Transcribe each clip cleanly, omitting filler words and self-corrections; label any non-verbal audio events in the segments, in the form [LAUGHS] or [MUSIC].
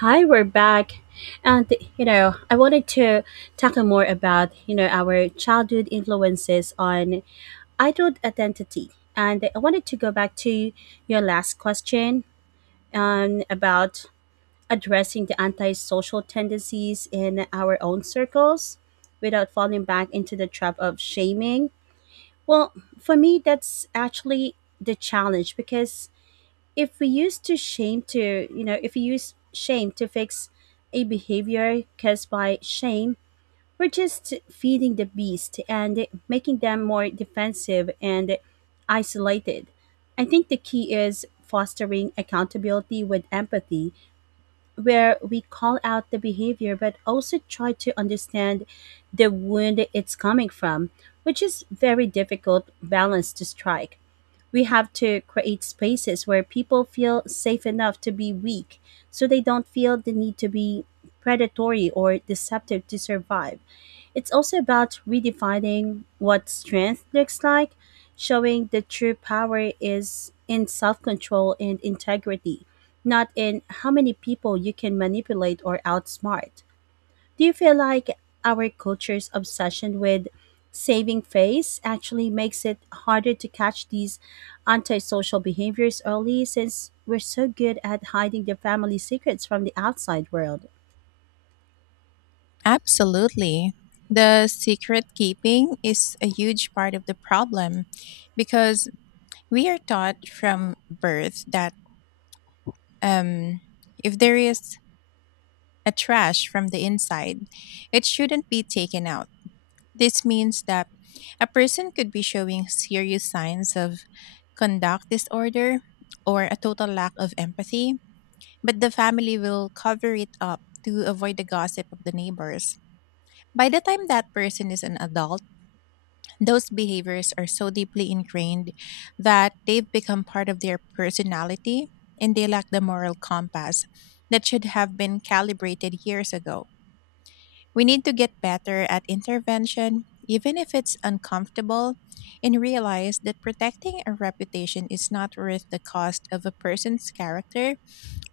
Hi, we're back. And, I wanted to tackle more about, you know, our childhood influences on adult identity. And I wanted to go back to your last question about addressing the antisocial tendencies in our own circles without falling back into the trap of shaming. Well, for me, that's actually the challenge because if we use to shame to you know if we use shame to fix a behavior caused by shame, we're just feeding the beast and making them more defensive and isolated. I think the key is fostering accountability with empathy, where we call out the behavior but also try to understand the wound it's coming from, which is very difficult balance to strike. We have to create spaces where people feel safe enough to be weak so they don't feel the need to be predatory or deceptive to survive. It's also about redefining what strength looks like, showing the true power is in self control and integrity, not in how many people you can manipulate or outsmart. Do you feel like our culture's obsession with saving face actually makes it harder to catch these antisocial behaviors early since we're so good at hiding the family secrets from the outside world? Absolutely. The secret keeping is a huge part of the problem because we are taught from birth that um, if there is a trash from the inside, it shouldn't be taken out. This means that a person could be showing serious signs of conduct disorder or a total lack of empathy, but the family will cover it up to avoid the gossip of the neighbors. By the time that person is an adult, those behaviors are so deeply ingrained that they've become part of their personality and they lack the moral compass that should have been calibrated years ago. We need to get better at intervention, even if it's uncomfortable, and realize that protecting a reputation is not worth the cost of a person's character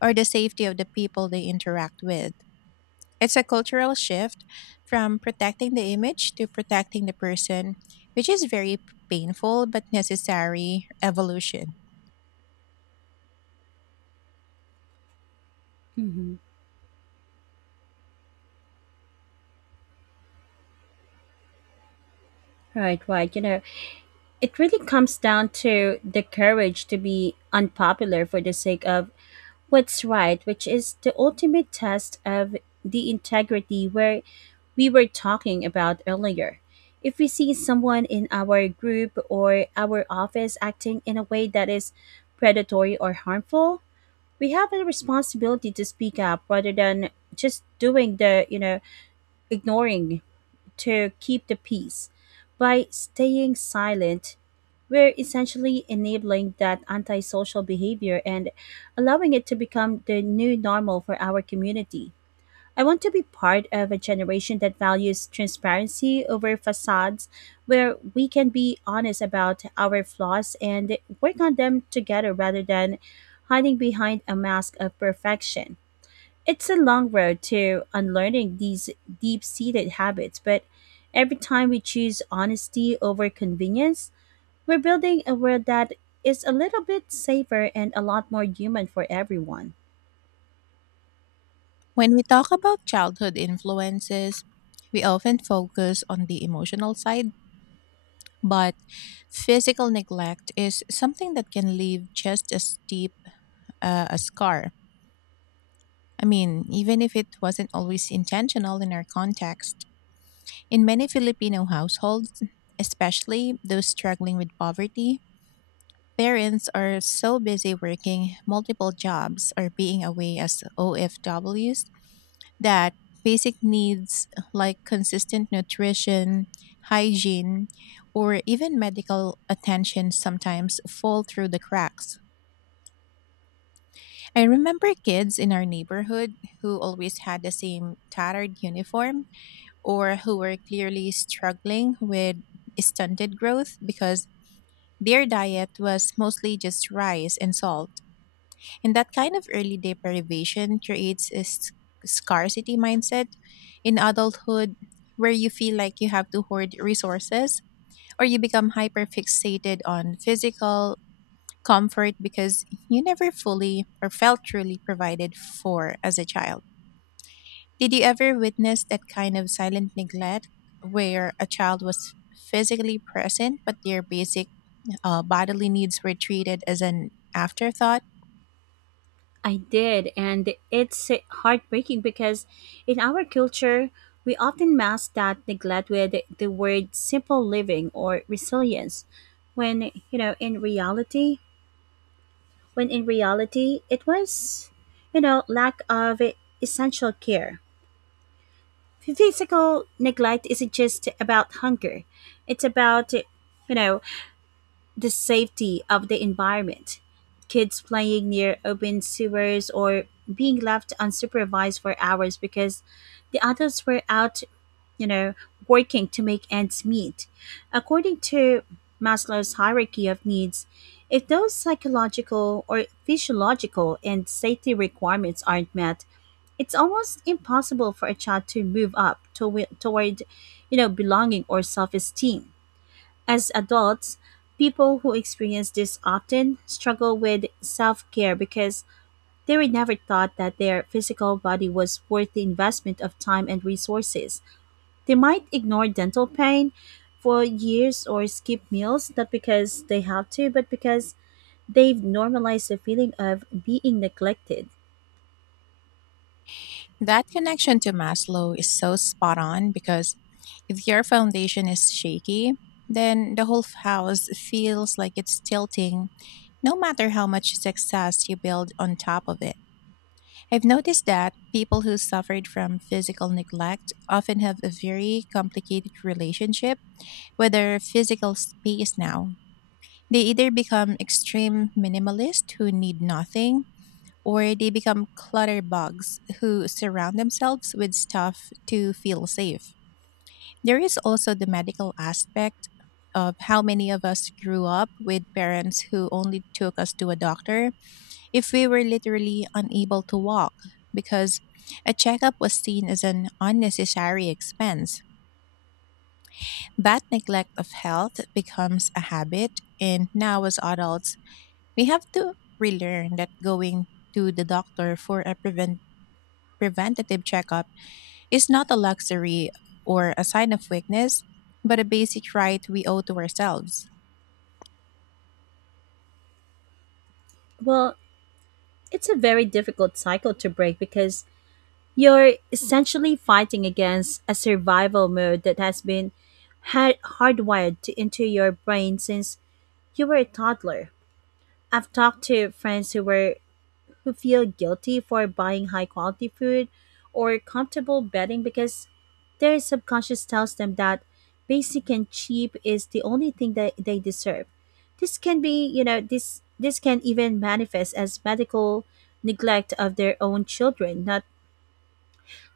or the safety of the people they interact with. It's a cultural shift from protecting the image to protecting the person, which is very painful but necessary evolution. hmm Right, right. You know, it really comes down to the courage to be unpopular for the sake of what's right, which is the ultimate test of the integrity where we were talking about earlier. If we see someone in our group or our office acting in a way that is predatory or harmful, we have a responsibility to speak up rather than just doing the, ignoring to keep the peace. By staying silent, we're essentially enabling that antisocial behavior and allowing it to become the new normal for our community. I want to be part of a generation that values transparency over facades, where we can be honest about our flaws and work on them together rather than hiding behind a mask of perfection. It's a long road to unlearning these deep seated habits, but every time we choose honesty over convenience, we're building a world that is a little bit safer and a lot more human for everyone. When we talk about childhood influences, we often focus on the emotional side, but physical neglect is something that can leave just as deep a scar. I mean, even if it wasn't always intentional in our context. In many Filipino households, especially those struggling with poverty, parents are so busy working multiple jobs or being away as OFWs that basic needs like consistent nutrition, hygiene, or even medical attention sometimes fall through the cracks. I remember kids in our neighborhood who always had the same tattered uniform or who were clearly struggling with stunted growth because their diet was mostly just rice and salt. And that kind of early day privation creates a scarcity mindset in adulthood where you feel like you have to hoard resources or you become hyper fixated on physical comfort because you never fully or felt truly provided for as a child. Did you ever witness that kind of silent neglect where a child was physically present but their basic bodily needs were treated as an afterthought? I did, and it's heartbreaking because in our culture, we often mask that neglect with the word simple living or resilience, when, you know, in reality, when in reality it was, you know, lack of essential care. Physical neglect isn't just about hunger, it's about, you know, the safety of the environment. Kids playing near open sewers or being left unsupervised for hours because the adults were out, you know, working to make ends meet. According to Maslow's hierarchy of needs, if those psychological or physiological and safety requirements aren't met, it's almost impossible for a child to move toward, you know, belonging or self-esteem. As adults, people who experience this often struggle with self-care because they were never taught that their physical body was worth the investment of time and resources. They might ignore dental pain for years or skip meals, not because they have to, but because they've normalized the feeling of being neglected. That connection to Maslow is so spot on because if your foundation is shaky, then the whole house feels like it's tilting, no matter how much success you build on top of it. I've noticed that people who suffered from physical neglect often have a very complicated relationship with their physical space now. They either become extreme minimalists who need nothing or they become clutter bugs who surround themselves with stuff to feel safe. There is also the medical aspect of how many of us grew up with parents who only took us to a doctor if we were literally unable to walk because a checkup was seen as an unnecessary expense. That neglect of health becomes a habit, and now as adults, we have to relearn that going to the doctor for a preventive preventative checkup is not a luxury or a sign of weakness, but a basic right we owe to ourselves. Well, it's a very difficult cycle to break because you're essentially fighting against a survival mode that has been hardwired into your brain since you were a toddler. I've talked to friends who were who feel guilty for buying high quality food or comfortable bedding because their subconscious tells them that basic and cheap is the only thing that they deserve. This can be, you know, this can even manifest as medical neglect of their own children,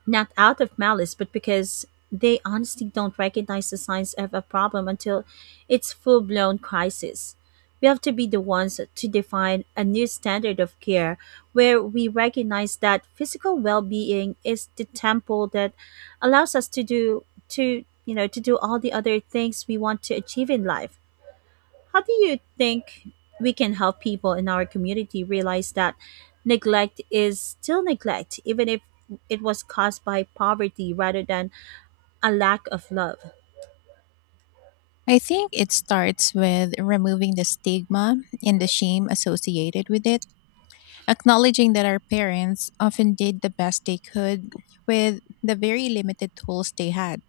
not out of malice, but because they honestly don't recognize the signs of a problem until it's full blown crisis. We have to be the ones to define a new standard of care where we recognize that physical well being is the temple that allows us to do to you know to do all the other things we want to achieve in life. How do you think we can help people in our community realize that neglect is still neglect, even if it was caused by poverty rather than a lack of love? I think it starts with removing the stigma and the shame associated with it, acknowledging that our parents often did the best they could with the very limited tools they had.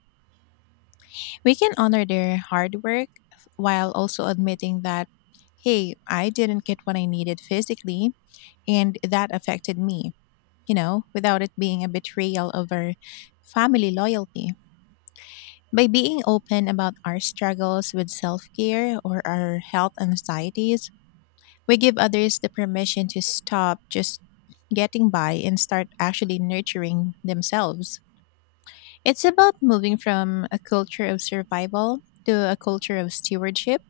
We can honor their hard work while also admitting that, hey, I didn't get what I needed physically, and that affected me, you know, without it being a betrayal of our family loyalty. By being open about our struggles with self care or our health anxieties, we give others the permission to stop just getting by and start actually nurturing themselves. It's about moving from a culture of survival to a culture of stewardship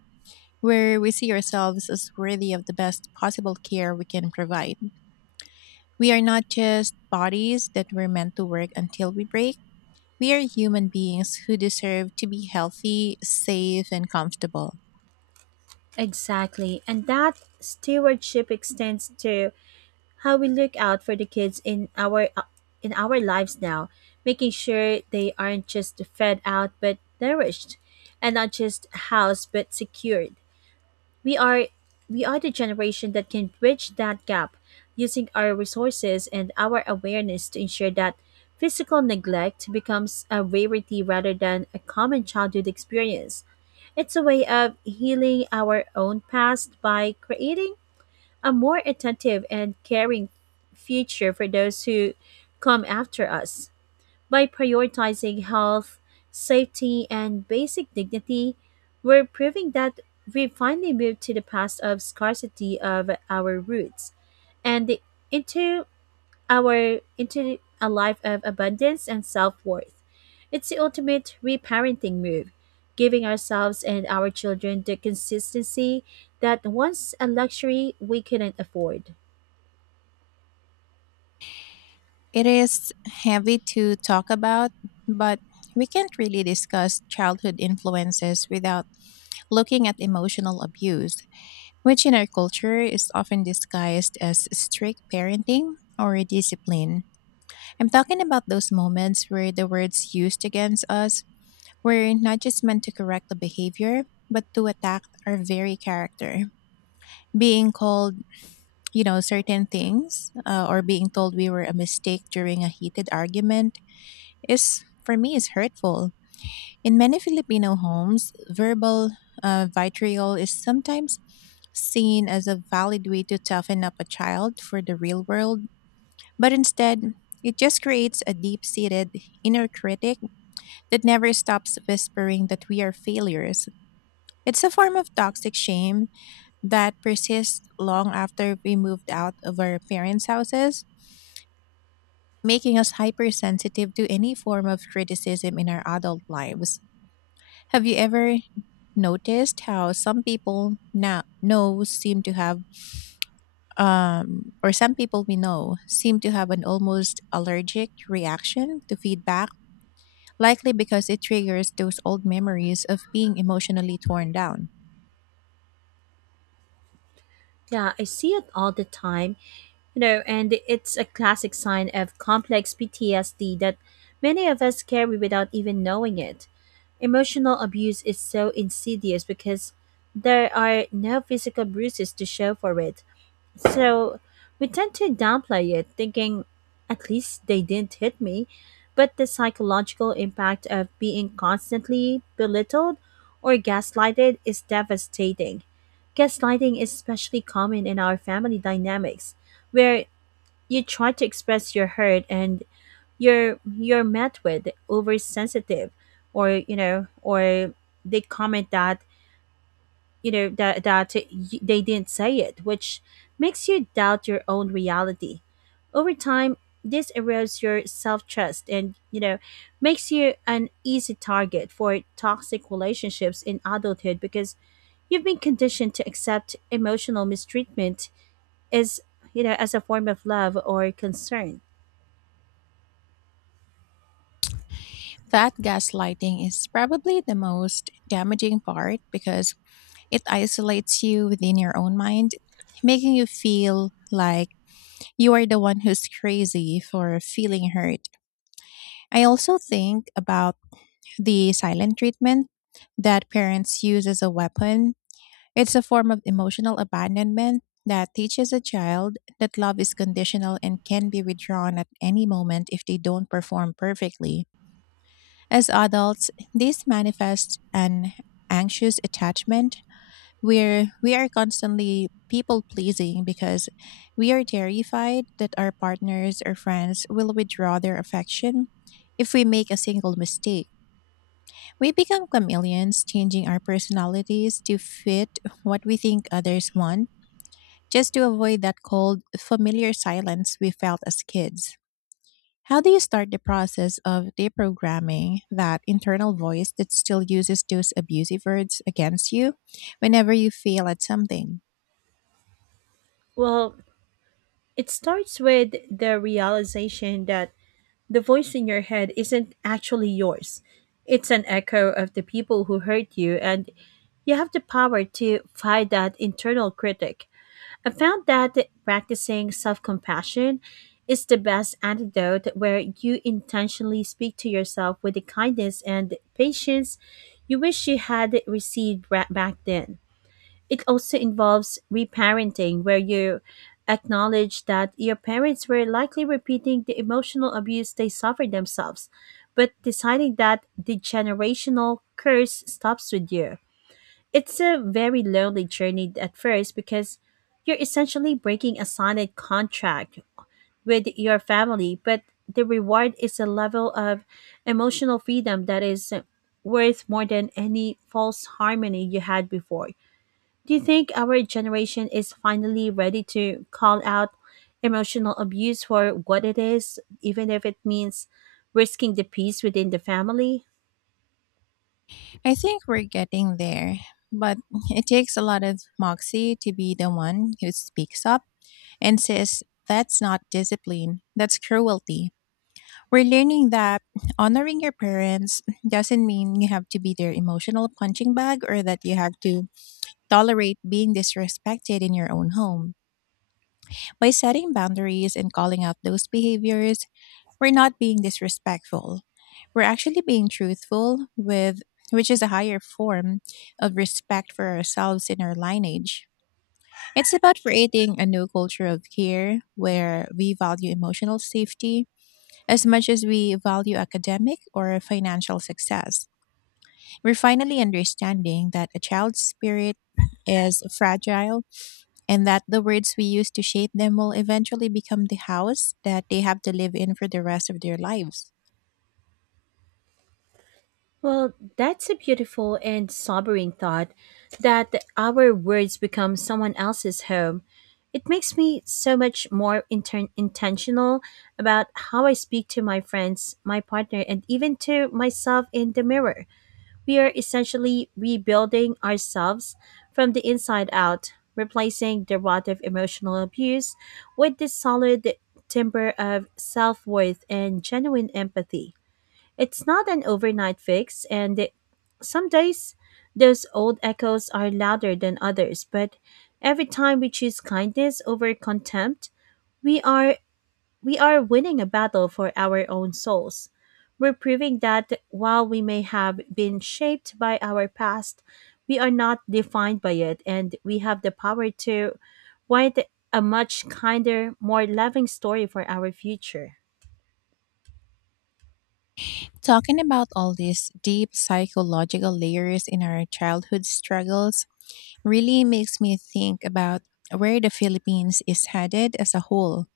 where we see ourselves as worthy of the best possible care we can provide. We are not just bodies that were meant to work until we break. We are human beings who deserve to be healthy, safe, and comfortable. Exactly. And that stewardship extends to how we look out for the kids in our lives now, making sure they aren't just fed out but nourished, and not just housed but secured. We are we are the generation that can bridge that gap, using our resources and our awareness to ensure that physical neglect becomes a rarity rather than a common childhood experience. It's a way of healing our own past by creating a more attentive and caring future for those who come after us. By prioritizing health, safety, and basic dignity, we're proving that we've finally moved to the past of scarcity of our roots and into into a life of abundance and self-worth. It's the ultimate reparenting move, giving ourselves and our children the consistency that once a luxury we couldn't afford. It is heavy to talk about, but we can't really discuss childhood influences without looking at emotional abuse, which in our culture is often disguised as strict parenting or discipline. I'm talking about those moments where the words used against us were not just meant to correct the behavior, but to attack our very character. Being called, you know, certain things, or being told we were a mistake during a heated argument is, for me, is hurtful. In many Filipino homes, verbal vitriol is sometimes seen as a valid way to toughen up a child for the real world, but instead, it just creates a deep seated inner critic that never stops whispering that we are failures. It's a form of toxic shame that persists long after we moved out of our parents' houses, making us hypersensitive to any form of criticism in our adult lives. Have you ever noticed how some people now know seem to have or some people we know seem to have an almost allergic reaction to feedback, likely because it triggers those old memories of being emotionally torn down. Yeah, I see it all the time. You know, and it's a classic sign of complex PTSD that many of us carry without even knowing it. Emotional abuse is so insidious because there are no physical bruises to show for it. So we tend to downplay it, thinking, at least they didn't hit me. But the psychological impact of being constantly belittled or gaslighted is devastating. Gaslighting is especially common in our family dynamics, where you try to express your hurt and you're met with oversensitive, or you know, or they comment that, you know, that they didn't say it, which makes you doubt your own reality. Over time this erodes your self-trust and, you know, makes you an easy target for toxic relationships in adulthood because you've been conditioned to accept emotional mistreatment as you know as a form of love or concern. That gaslighting is probably the most damaging part because it isolates you within your own mind, making you feel like you are the one who's crazy for feeling hurt. I also think about the silent treatment that parents use as a weapon. It's a form of emotional abandonment that teaches a child that love is conditional and can be withdrawn at any moment if they don't perform perfectly. As adults, this manifests an anxious attachment. We are constantly people pleasing because we are terrified that our partners or friends will withdraw their affection if we make a single mistake. We become chameleons, changing our personalities to fit what we think others want, just to avoid that cold, familiar silence we felt as kids. How do you start the process of deprogramming that internal voice that still uses those abusive words against you whenever you fail at something? Well, it starts with the realization that the voice in your head isn't actually yours. It's an echo of the people who hurt you, and you have the power to fight that internal critic. I found that practicing self compassion is the best antidote, where you intentionally speak to yourself with the kindness and patience you wish you had received back then. It also involves reparenting, where you acknowledge that your parents were likely repeating the emotional abuse they suffered themselves, but deciding that the generational curse stops with you. It's a very lonely journey at first because you're essentially breaking a silent contract with your family, but the reward is a level of emotional freedom that is worth more than any false harmony you had before. Do you think our generation is finally ready to call out emotional abuse for what it is, even if it means risking the peace within the family? I think we're getting there, but [LAUGHS] it takes a lot of moxie to be the one who speaks up and says, that's not discipline, that's cruelty. We're learning that honoring your parents doesn't mean you have to be their emotional punching bag or that you have to tolerate being disrespected in your own home. By setting boundaries and calling out those behaviors, we're not being disrespectful. We're actually being truthful with, which is a higher form of respect for ourselves and our lineage. It's about creating a new culture of care where we value emotional safety as much as we value academic or financial success. We're finally understanding that a child's spirit is fragile and that the words we use to shape them will eventually become the house that they have to live in for the rest of their lives. Well, that's a beautiful and sobering thought that our words become someone else's home. It makes me so much more intentional about how I speak to my friends, my partner, and even to myself in the mirror. We are essentially rebuilding ourselves from the inside out, replacing derivative emotional abuse with the solid timber of self worth and genuine empathy. It's not an overnight fix, some days those old echoes are louder than others, but every time we choose kindness over contempt, we are we are winning a battle for our own souls. We're proving that while we may have been shaped by our past, we are not defined by it, and we have the power to write a much kinder, more loving story for our future. Talking about all these deep psychological layers in our childhood struggles really makes me think about where the Philippines is headed as a whole.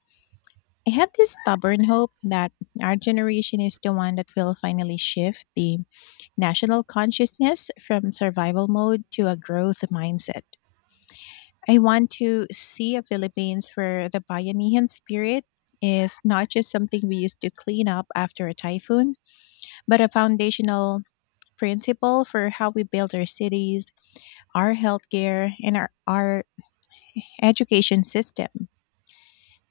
I have this stubborn hope that our generation is the one that will finally shift the national consciousness from survival mode to a growth mindset. I want to see a Philippines where the bayanihan spirit is not just something we used to clean up after a typhoon, but a foundational principle for how we build our cities, our healthcare, and our education system.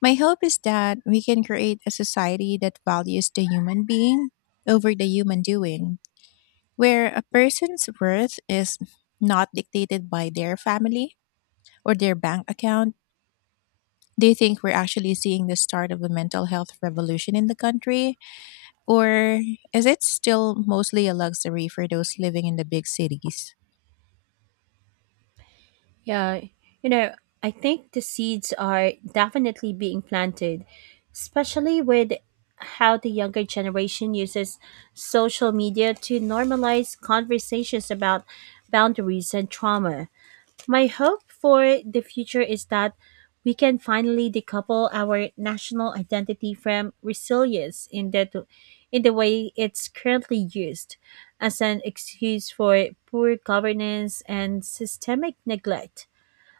My hope is that we can create a society that values the human being over the human doing, where a person's worth is not dictated by their family or their bank account. Do you think we're actually seeing the start of a mental health revolution in the country? Or is it still mostly a luxury for those living in the big cities? Yeah, you know, I think the seeds are definitely being planted, especially with how the younger generation uses social media to normalize conversations about boundaries and trauma. My hope for the future is that we can finally decouple our national identity from resilience in the way it's currently used as an excuse for poor governance and systemic neglect.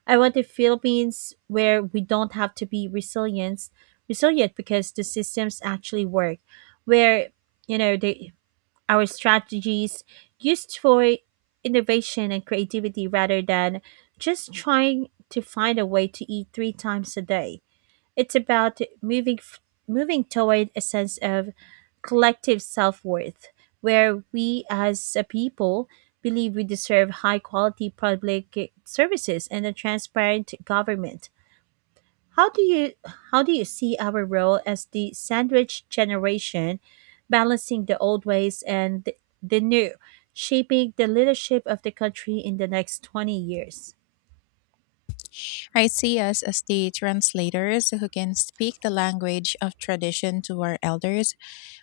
I want the Philippines where we don't have to be resilient because the systems actually work, where, you know, the our strategies used for innovation and creativity rather than just trying to find a way to eat three times a day. It's about moving toward a sense of collective self-worth where we as a people believe we deserve high quality public services and a transparent government. How do you how do you see our role as the sandwich generation balancing the old ways and the new, shaping the leadership of the country in the next 20 years? I see us as the translators who can speak the language of tradition to our elders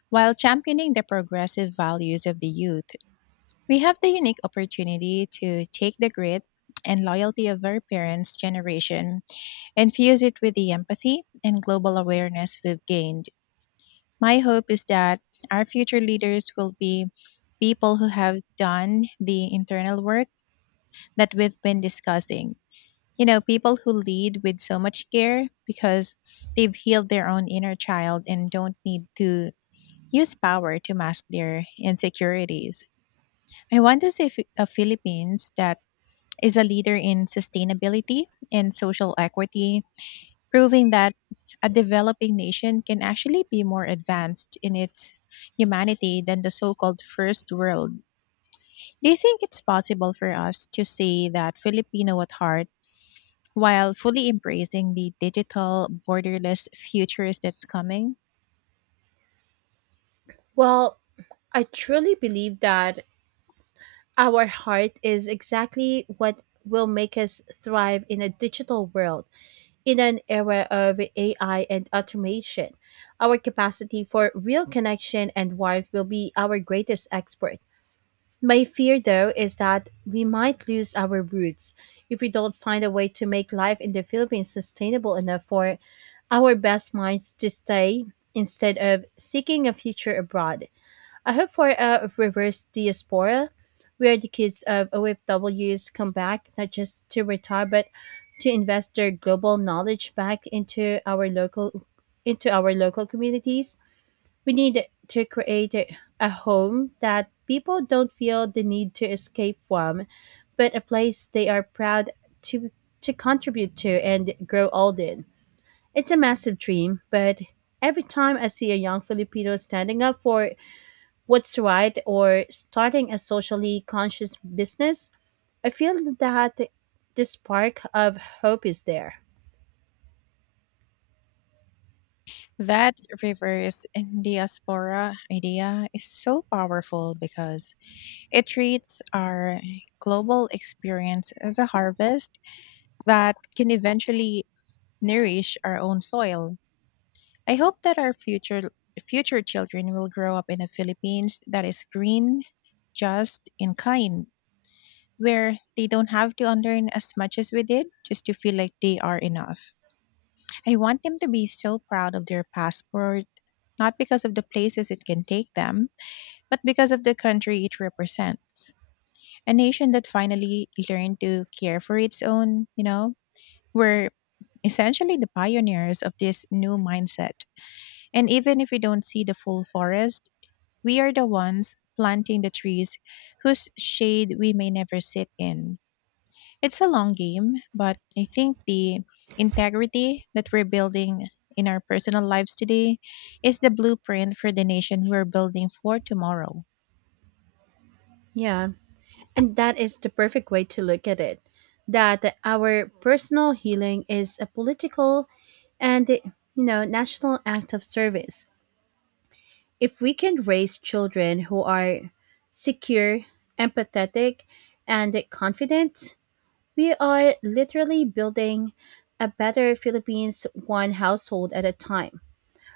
while championing the progressive values of the youth. We have the unique opportunity to take the grit and loyalty of our parents' generation and fuse it with the empathy and global awareness we've gained. My hope is that our future leaders will be people who have done the internal work that we've been discussing, you know, people who lead with so much care because they've healed their own inner child and don't need to use power to mask their insecurities. I want to see a Philippines that is a leader in sustainability and social equity, proving that a developing nation can actually be more advanced in its humanity than the so called first world. Do you think it's possible for us to say that Filipino at heart while fully embracing the digital borderless futures that's coming? Well, I truly believe that our heart is exactly what will make us thrive in a digital world, in an era of AI and automation. Our capacity for real connection and warmth will be our greatest export. My fear, though, is that we might lose our roots if we don't find a way to make life in the Philippines sustainable enough for our best minds to stay instead of seeking a future abroad. I hope for a reverse diaspora where the kids of OFWs come back not just to retire but to invest their global knowledge back into our local communities. We need to create a home that people don't feel the need to escape from, but a place they are proud to to contribute to and grow old in. It's a massive dream, but every time I see a young Filipino standing up for what's right or starting a socially conscious business, I feel that the spark of hope is there. That reverse diaspora idea is so powerful because it treats our global experience as a harvest that can eventually nourish our own soil. I hope that our future children will grow up in the Philippines that is green, just, and kind, where they don't have to unlearn as much as we did just to feel like they are enough. I want them to be so proud of their passport, not because of the places it can take them, but because of the country it represents. A nation that finally learned to care for its own. You know, we're essentially the pioneers of this new mindset. And even if we don't see the full forest, we are the ones planting the trees whose shade we may never sit in. It's a long game, but I think the integrity that we're building in our personal lives today is the blueprint for the nation we're building for tomorrow. Yeah. And that is the perfect way to look at it, that our personal healing is a political and, you know, national act of service. If we can raise children who are secure, empathetic, and confident, we are literally building a better Philippines one household at a time.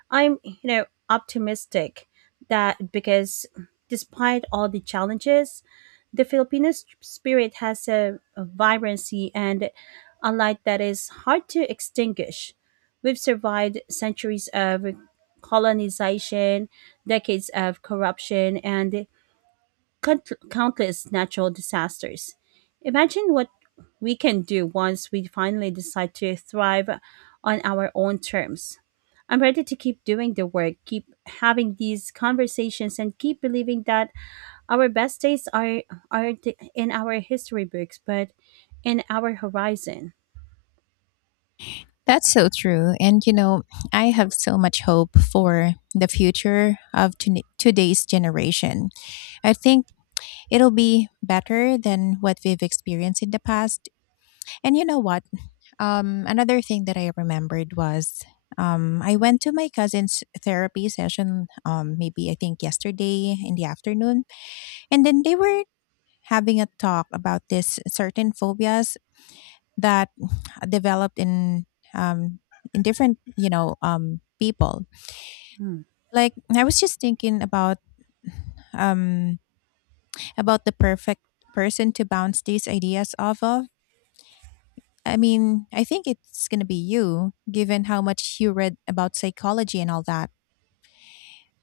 I'm, you know, optimistic that because despite all the challenges, the Filipino spirit has a vibrancy and a light that is hard to extinguish. We've survived centuries of colonization, decades of corruption, and countless natural disasters. Imagine what we can do once we finally decide to thrive on our own terms. I'm ready to keep doing the work, keep having these conversations, and keep believing that our best days aren't in our history books, but in our horizon. That's so true. And you know, I have so much hope for the future of today's generation. I think it'll be better than what we've experienced in the past. And you know what? Another thing that I remembered was I went to my cousin's therapy session, maybe I think yesterday in the afternoon. And then they were having a talk about this certain phobias that [SNIFFS] developed um, in different, people. Hmm. Like I was just thinking about, um, about the perfect person to bounce these ideas off of. I mean, I think it's going to be you, given how much you read about psychology and all that.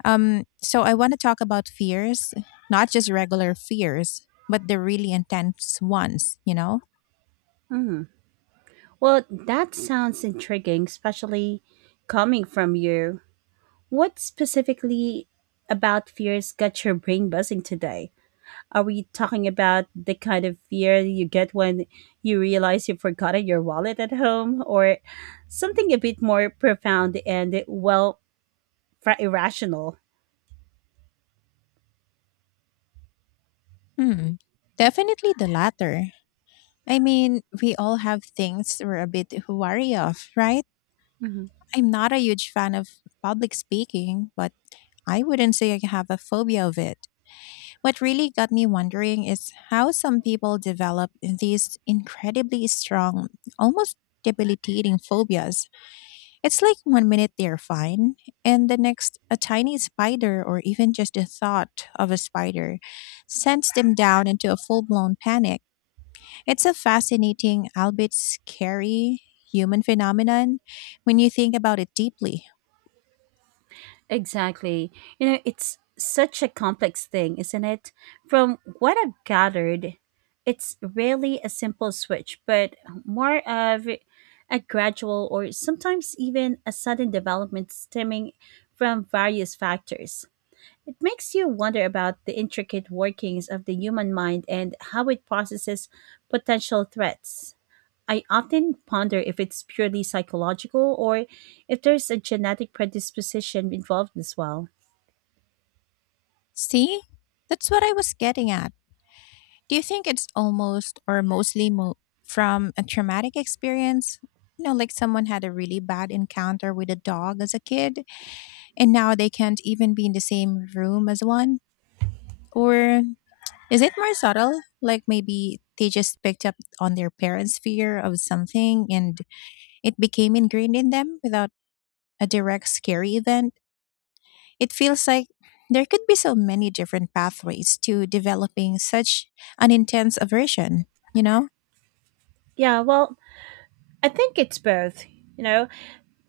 So I want to talk about fears, not just regular fears, but the really intense ones, you know? Hmm. Well, that sounds intriguing, especially coming from you. What specifically about fears got your brain buzzing today? Are we talking about the kind of fear you get when you realize you've forgotten your wallet at home, or something a bit more profound and, well, irrational? Hmm. Definitely the latter. I mean, we all have things we're a bit wary of, right? Mhm. I'm not a huge fan of public speaking, but I wouldn't say I have a phobia of it. What really got me wondering is how some people develop these incredibly strong, almost debilitating phobias. It's like one minute they're fine, and the next, a tiny spider or even just the thought of a spider sends them down into a full blown panic. It's a fascinating, albeit scary, human phenomenon when you think about it deeply. Exactly. You know, it's such a complex thing, isn't it? From what I've gathered, it's rarely a simple switch, but more of a gradual or sometimes even a sudden development stemming from various factors. It makes you wonder about the intricate workings of the human mind and how it processes potential threats. I often ponder if it's purely psychological or if there's a genetic predisposition involved as well. See? That's what I was getting at. Do you think it's almost or mostly from a traumatic experience? You know, like someone had a really bad encounter with a dog as a kid, and now they can't even be in the same room as one? Or is it more subtle? Like maybe they just picked up on their parents' fear of something and it became ingrained in them without a direct scary event? It feels like there could be so many different pathways to developing such an intense aversion, you know? Yeah, well, I think it's both. You know,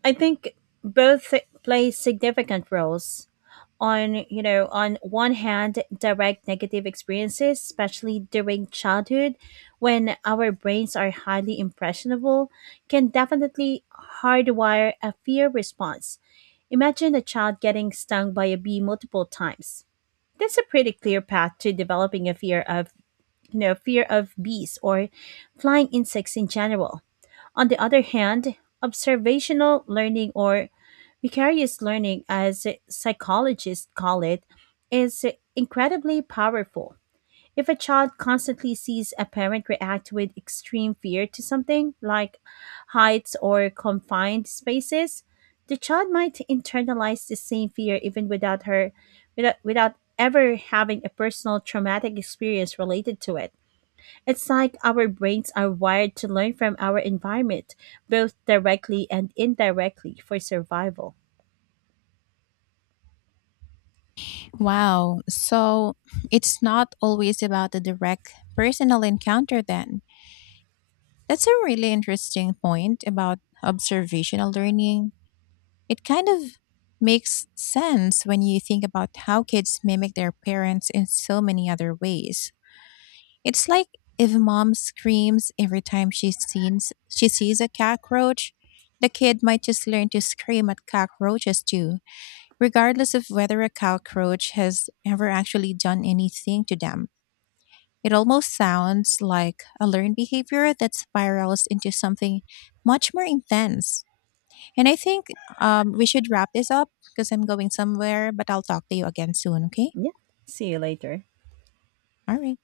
I think both play significant roles. On you know On one hand, direct negative experiences, especially during childhood when our brains are highly impressionable, can definitely hardwire a fear response. Imagine a child getting stung by a bee multiple times. That's a pretty clear path to developing a fear of you know fear of bees or flying insects in general. On the other hand, observational learning, or vicarious learning, as psychologists call it, is incredibly powerful. If a child constantly sees a parent react with extreme fear to something, like heights or confined spaces, the child might internalize the same fear even without, ever having a personal traumatic experience related to it. It's like our brains are wired to learn from our environment, both directly and indirectly, for survival. Wow. So it's not always about the direct personal encounter then. That's a really interesting point about observational learning. It kind of makes sense when you think about how kids mimic their parents in so many other ways. It's like if mom screams every time she sees a cockroach, the kid might just learn to scream at cockroaches too, regardless of whether a cockroach has ever actually done anything to them. It almost sounds like a learned behavior that spirals into something much more intense. And I think we should wrap this up because I'm going somewhere, but I'll talk to you again soon, okay? Yeah. See you later. All right.